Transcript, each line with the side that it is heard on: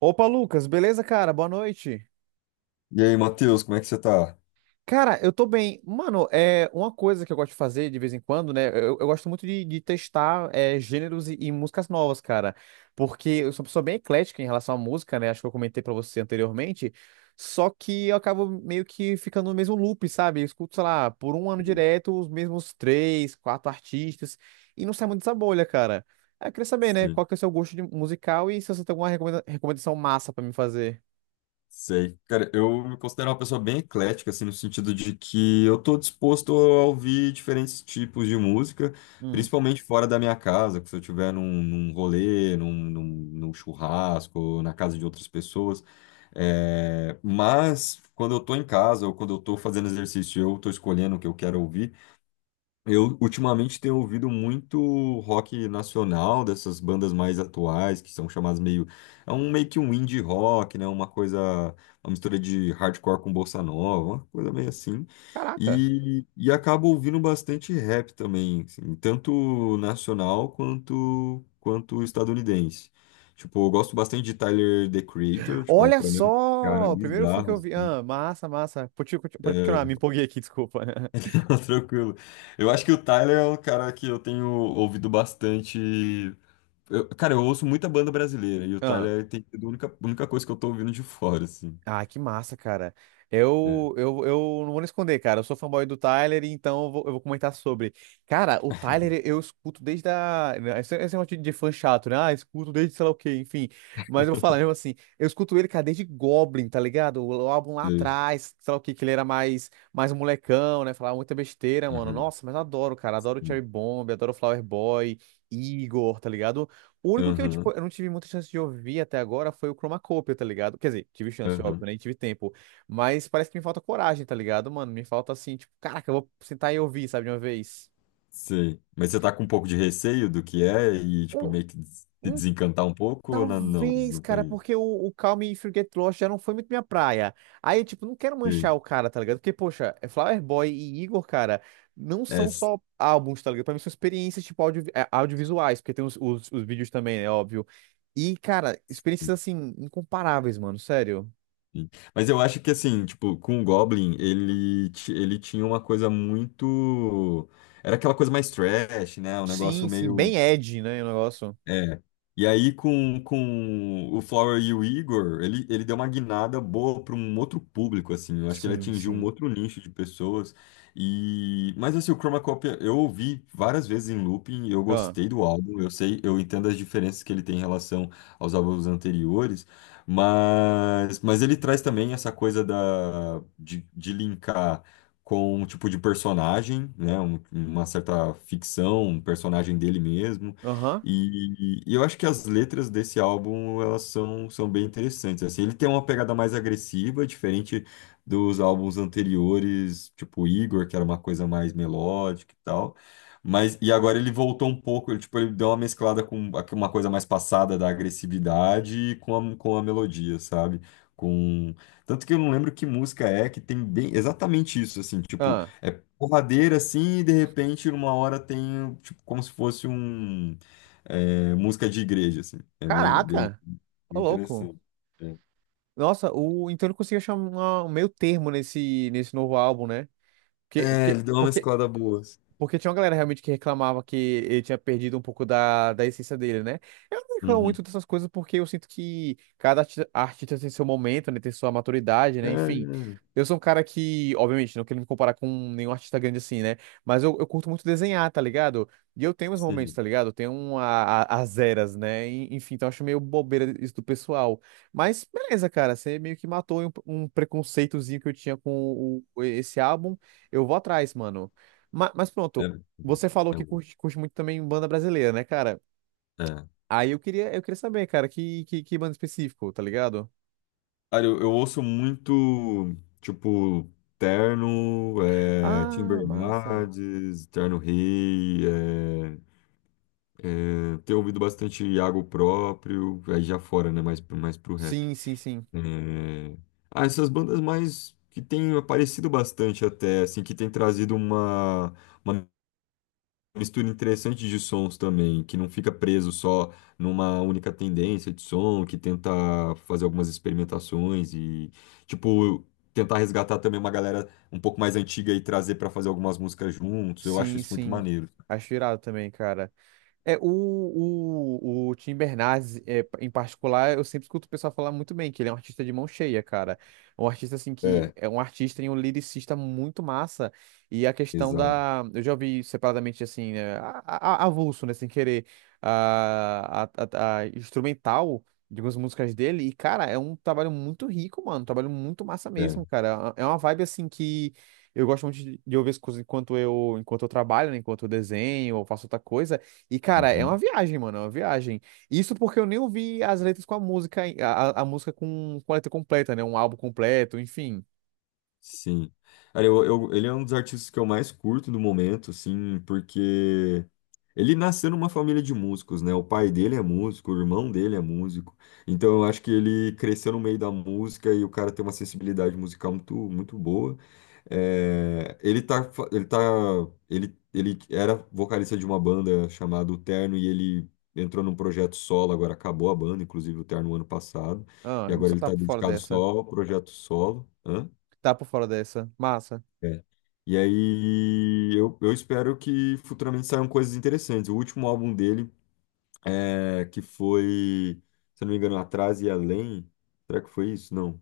right: Opa, Lucas, beleza, cara? Boa noite.
left: E aí, Matheus, como é que você tá?
right: Cara, eu tô bem. Mano, é uma coisa que eu gosto de fazer de vez em quando, né? Eu gosto muito de testar gêneros e músicas novas, cara. Porque eu sou uma pessoa bem eclética em relação à música, né? Acho que eu comentei pra você anteriormente. Só que eu acabo meio que ficando no mesmo loop, sabe? Eu escuto, sei lá, por um ano direto, os mesmos três, quatro artistas, e não sai muito dessa bolha, cara. Aí eu queria saber, né?
left: Sim,
right: Qual que é o seu gosto musical e se você tem alguma recomendação massa pra me fazer.
left: sei. Cara, eu me considero uma pessoa bem eclética, assim, no sentido de que eu tô disposto a ouvir diferentes tipos de música,
right: Hum.
left: principalmente fora da minha casa, que se eu estiver num rolê, num churrasco, ou na casa de outras pessoas. É, mas quando eu tô em casa ou quando eu tô fazendo exercício, eu tô escolhendo o que eu quero ouvir. Eu ultimamente tenho ouvido muito rock nacional, dessas bandas mais atuais, que são chamadas meio. É um meio que um indie rock, né? Uma coisa. Uma mistura de hardcore com bossa nova, uma coisa meio assim.
right: Caraca.
left: E acabo ouvindo bastante rap também, assim, tanto nacional quanto, quanto estadunidense. Tipo, eu gosto bastante de Tyler, The Creator, tipo, é um,
right: Olha
left: pra mim, é um cara
right: só! Primeiro fã que
left: bizarro,
right: eu vi.
left: assim.
right: Ah, massa, massa. Pode continuar,
left: É,
right: me empolguei aqui, desculpa.
left: tranquilo. Eu acho que o Tyler é um cara que eu tenho ouvido bastante. Eu- cara, eu ouço muita banda brasileira e o
right: Ah.
left: Tyler tem sido a única coisa que eu tô ouvindo de fora, assim.
right: Ah, que massa, cara.
left: É.
right: Eu não vou nem esconder, cara. Eu sou fanboy do Tyler, então eu vou comentar sobre. Cara, o Tyler eu escuto desde a. né, esse negócio de fã chato, né? Ah, escuto desde sei lá o quê, enfim. Mas eu vou falar mesmo assim. Eu escuto ele, cara, desde Goblin, tá ligado? O álbum lá
left: Sei.
right: atrás, sei lá o quê, que ele era mais um molecão, né? Falava muita besteira, mano.
left: Aham.
right: Nossa, mas eu adoro, cara. Adoro Cherry Bomb, adoro Flower Boy, Igor, tá ligado? O único que tipo,
left: Aham.
right: eu não tive muita chance de ouvir até agora foi o Chromacopia, tá ligado? Quer dizer, tive chance, óbvio,
left: Aham.
right: né? E tive tempo. Mas parece que me falta coragem, tá ligado, mano? Me falta assim, tipo, caraca, eu vou sentar e ouvir, sabe, de uma vez.
left: Sei. Mas você tá com um pouco de receio do que é e, tipo,
right: Um-
left: meio que se
right: um
left: desencantar um pouco ou não? Não,
right: Talvez,
left: não
right: cara,
left: foi.
right: porque o Call Me If You Get Lost já não foi muito minha praia. Aí, tipo, não quero
left: Sei.
right: manchar o cara, tá ligado? Porque, poxa, é Flower Boy e Igor, cara, não
left: É.
right: são só álbuns, tá ligado? Pra mim são experiências, tipo, audiovisuais, porque tem os vídeos também, é óbvio. E, cara, experiências, assim, incomparáveis, mano, sério.
left: Sim. Mas eu acho que assim, tipo, com o Goblin, ele, ti- ele tinha uma coisa muito. Era aquela coisa mais trash, né? Um
right: Sim,
left: negócio
right: sim,
left: meio
right: bem Ed, né, o negócio.
left: é. E aí, com o Flower e o Igor, ele deu uma guinada boa para um outro público, assim. Eu acho que ele
right: Sim,
left: atingiu um
right: sim.
left: outro nicho de pessoas. E... mas, assim, o Chroma Copy eu ouvi várias vezes em looping, eu
right: Ah,
left: gostei do álbum, eu sei, eu entendo as diferenças que ele tem em relação aos álbuns anteriores, mas ele traz também essa coisa da, de linkar com um tipo de personagem, né? Um- uma certa ficção, um personagem dele mesmo
right: aham,
left: e eu acho que as letras desse álbum, elas são, são bem interessantes, assim, ele tem uma pegada mais agressiva, diferente dos álbuns anteriores, tipo Igor, que era uma coisa mais melódica e tal, mas, e agora ele voltou um pouco, ele, tipo, ele deu uma mesclada com aqui uma coisa mais passada da agressividade e com a melodia, sabe? Com... tanto que eu não lembro que música é que tem bem exatamente isso, assim, tipo,
right: ah.
left: é porradeira assim, e de repente, numa hora tem, tipo, como se fosse um. É, música de igreja, assim. É bem, bem,
right: Caraca, ô
left: bem
right: louco.
left: interessante. É.
right: Nossa, então ele conseguiu achar um meio termo nesse novo álbum, né? Porque,
left: É,
right: porque,
left: ele deu uma
right: porque
left: mesclada boa. Assim.
right: porque tinha uma galera realmente que reclamava que ele tinha perdido um pouco da essência dele, né? Eu não reclamo
left: Uhum.
right: muito dessas coisas porque eu sinto que cada artista tem seu momento, né? Tem sua maturidade,
left: É,
right: né? Enfim.
left: é,
right: Eu sou um cara que, obviamente, não quero me comparar com nenhum artista grande assim, né? Mas eu curto muito desenhar, tá ligado? E eu tenho meus momentos,
left: sim.
right: tá ligado? Eu tenho as eras, né? Enfim, então eu acho meio bobeira isso do pessoal. Mas beleza, cara, você meio que matou um preconceitozinho que eu tinha com esse álbum. Eu vou atrás, mano. Mas,
left: É,
right: pronto,
left: é
right: você falou que
left: bom.
right: curte muito também banda brasileira, né, cara?
left: É.
right: Aí eu queria saber, cara, que banda específico, tá ligado?
left: Cara, eu ouço muito, tipo, Terno, é, Tim
right: Ah, massa.
left: Bernardes, Terno Rei, é, é, tenho ouvido bastante Iago próprio, aí já fora, né, mais pro rap.
right: Sim, sim, sim.
left: É, ah, essas bandas mais que têm aparecido bastante até, assim, que têm trazido uma mistura interessante de sons também, que não fica preso só numa única tendência de som, que tenta fazer algumas experimentações e, tipo, tentar resgatar também uma galera um pouco mais antiga e trazer para fazer algumas músicas juntos. Eu acho
right: Sim,
left: isso muito
right: sim.
left: maneiro.
right: Acho irado também, cara. É, o Tim Bernardes, em particular, eu sempre escuto o pessoal falar muito bem, que ele é um artista de mão cheia, cara. Um artista, assim, que
left: É,
right: é um artista e um lyricista muito massa. E a questão
left: exato.
right: da. Eu já ouvi separadamente, assim, né, avulso, né, sem querer, a, a, a instrumental de algumas músicas dele. E, cara, é um trabalho muito rico, mano. Um trabalho muito massa
left: É.
right: mesmo, cara. É uma vibe, assim, que. Eu gosto muito de ouvir as coisas enquanto eu trabalho, né, enquanto eu desenho ou faço outra coisa. E, cara, é uma
left: Uhum.
right: viagem, mano, é uma viagem. Isso porque eu nem ouvi as letras com a música, a música com a letra completa, né? Um álbum completo, enfim.
left: Sim. Cara, eu- ele é um dos artistas que eu mais curto no momento, assim, porque ele nasceu numa família de músicos, né? O pai dele é músico, o irmão dele é músico. Então eu acho que ele cresceu no meio da música e o cara tem uma sensibilidade musical muito, muito boa. É, ele tá, fa- ele tá, ele era vocalista de uma banda chamada O Terno e ele entrou num projeto solo, agora acabou a banda, inclusive o Terno ano passado,
right: Ah,
left: e
right: a gente
left: agora
right: só
left: ele
right: tá
left: tá
right: por fora
left: dedicado só
right: dessa.
left: ao projeto solo. Hã?
right: Tá por fora dessa. Massa.
left: É. E aí eu espero que futuramente saiam coisas interessantes. O último álbum dele, é, que foi, se eu não me engano, Atrás e Além. Será que foi isso? Não.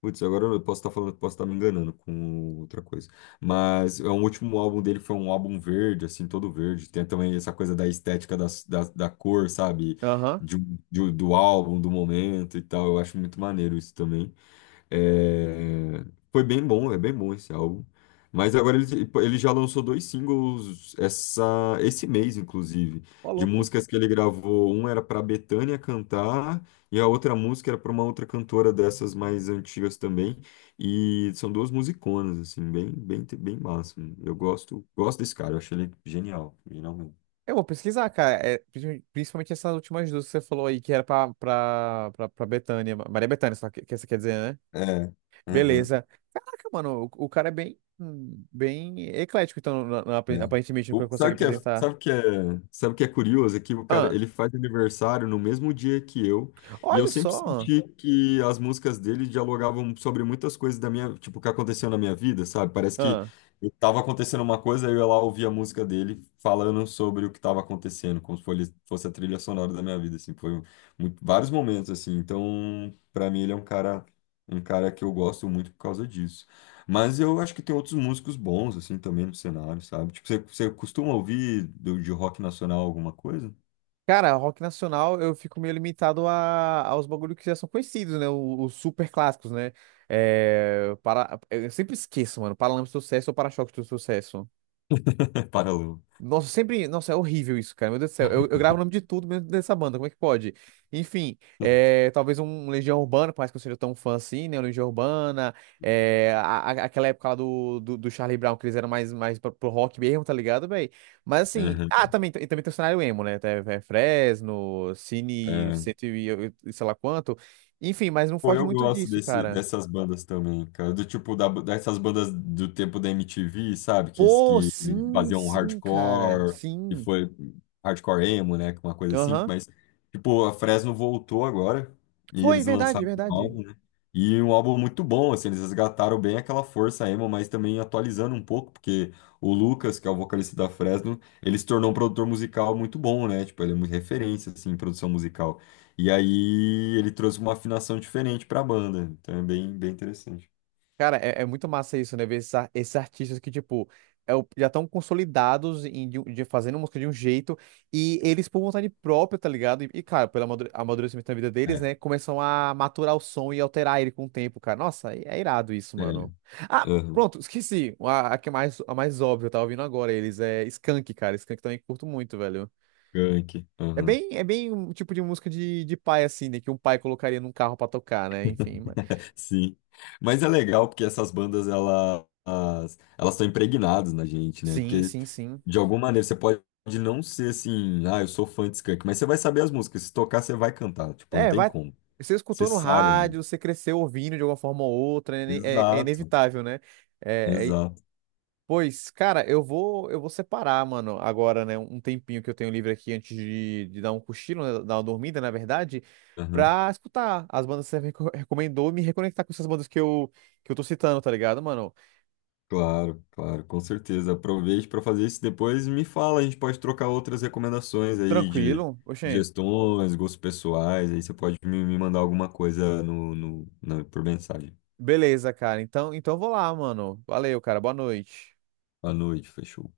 left: Putz, agora eu posso estar falando, posso estar me enganando com outra coisa. Mas é, o último álbum dele foi um álbum verde, assim, todo verde. Tem também essa coisa da estética das- da, da, cor, sabe?
right: Aham.
left: De um- do álbum, do momento e tal. Eu acho muito maneiro isso também. É, foi bem bom, é bem bom esse álbum. Mas agora ele, tipo, ele já lançou dois singles essa, esse mês, inclusive,
right: Ó,
left: de
right: louco.
left: músicas que ele gravou. Um era para Bethânia cantar, e a outra música era para uma outra cantora dessas mais antigas também. E são duas musiconas, assim, bem, bem, bem massa. Eu gosto, gosto desse cara, eu achei ele genial, genial mesmo.
right: Eu vou pesquisar, cara. É, principalmente essas últimas duas que você falou aí, que era pra Bethânia. Maria Bethânia, só que você quer dizer, né?
left: É. Uhum.
right: Beleza. Caraca, mano, o cara é bem, bem eclético, então,
left: É.
right: aparentemente, no que
left: O-
right: ele consegue
left: sabe que é,
right: apresentar.
left: sabe que é, sabe que é curioso? É que o cara,
right: Ah,
left: ele faz aniversário no mesmo dia que eu, e eu
right: olha
left: sempre
right: só.
left: senti que as músicas dele dialogavam sobre muitas coisas da minha, tipo, que aconteceu na minha vida, sabe? Parece que eu tava acontecendo uma coisa, aí eu ia lá ouvia a música dele falando sobre o que tava acontecendo, como se fosse a trilha sonora da minha vida, assim, foi um- muito- vários momentos, assim. Então, pra mim, ele é um cara que eu gosto muito por causa disso. Mas eu acho que tem outros músicos bons, assim, também no cenário, sabe? Tipo, você costuma ouvir do- de rock nacional alguma coisa?
right: Cara, rock nacional eu fico meio limitado aos bagulhos que já são conhecidos, né? Os super clássicos, né? É, eu sempre esqueço, mano. Paralamas do Sucesso ou Para-choques do Sucesso?
left: Paralelo.
right: Nossa, sempre. Nossa, é horrível isso, cara. Meu Deus do céu. Eu gravo o nome de tudo mesmo dessa banda. Como é que pode? Enfim, talvez um Legião Urbana, por mais que eu seja tão fã assim, né? O Legião Urbana. É, aquela época lá do Charlie Brown, que eles eram mais pro rock mesmo, tá ligado, velho? Mas assim. Ah,
left: Uhum.
right: também, e também tem o cenário emo, né? Tem, Fresno, Cine, cento e sei lá quanto. Enfim, mas não
left: Pô,
right: foge
left: eu
right: muito
left: gosto
right: disso,
left: desse,
right: cara.
left: dessas bandas também, cara. Do tipo, da, dessas bandas do tempo da MTV, sabe?
right: Pô,
left: Que
right: sim,
left: faziam
right: sim, cara.
left: hardcore, e
right: Sim.
left: foi hardcore emo, né? Uma coisa assim.
right: Aham.
left: Mas, tipo, a Fresno voltou agora e
right: Foi,
left: eles
right: verdade,
left: lançaram um
right: verdade.
left: álbum, né? E um álbum muito bom, assim. Eles resgataram bem aquela força emo, mas também atualizando um pouco, porque o Lucas, que é o vocalista da Fresno, ele se tornou um produtor musical muito bom, né? Tipo, ele é muito referência, assim, em produção musical. E aí ele trouxe uma afinação diferente para a banda. Então é bem, bem interessante.
right: Cara, é muito massa isso, né? Ver esses artistas que, tipo, já estão consolidados de fazendo música de um jeito e eles, por vontade própria, tá ligado? E, cara, pelo amadurecimento da vida deles,
left: É,
right: né? Começam a maturar o som e alterar ele com o tempo, cara. Nossa, é irado isso,
left: é,
right: mano. Ah,
left: aham,
right: pronto, esqueci. A que é a mais óbvia, eu tava ouvindo agora eles. É Skank, cara. Skank também curto muito, velho.
left: Gank,
right: É
left: aham,
right: bem, é bem um tipo de música de pai, assim, né? Que um pai colocaria num carro pra tocar, né? Enfim, mas...
left: sim. Mas é legal porque essas bandas elas elas estão impregnadas na gente, né?
right: Sim,
left: Porque
right: sim, sim.
left: de alguma maneira você pode não ser assim, ah, eu sou fã de Skank, mas você vai saber as músicas. Se tocar, você vai cantar. Tipo, não
right: É,
left: tem
right: vai.
left: como.
right: Você
left: Você
right: escutou no
left: sabe, mano.
right: rádio, você cresceu ouvindo de alguma forma ou outra, é
left: Exato,
right: inevitável, né? É,
left: exato.
right: pois, cara, eu vou separar, mano, agora, né, um tempinho que eu tenho livre aqui antes de dar um cochilo, né, dar uma dormida, na verdade,
left: Aham.
right: pra escutar as bandas que você recomendou, e me reconectar com essas bandas que eu tô citando, tá ligado, mano?
left: Claro, claro, com certeza. Aproveite para fazer isso depois e me fala. A gente pode trocar outras recomendações aí
right: Tranquilo? Oxê.
left: de gestões, gostos pessoais. Aí você pode me, me mandar alguma coisa no, no, na- por mensagem.
right: Beleza, cara. Então eu vou lá, mano. Valeu, cara. Boa noite.
left: À noite, fechou.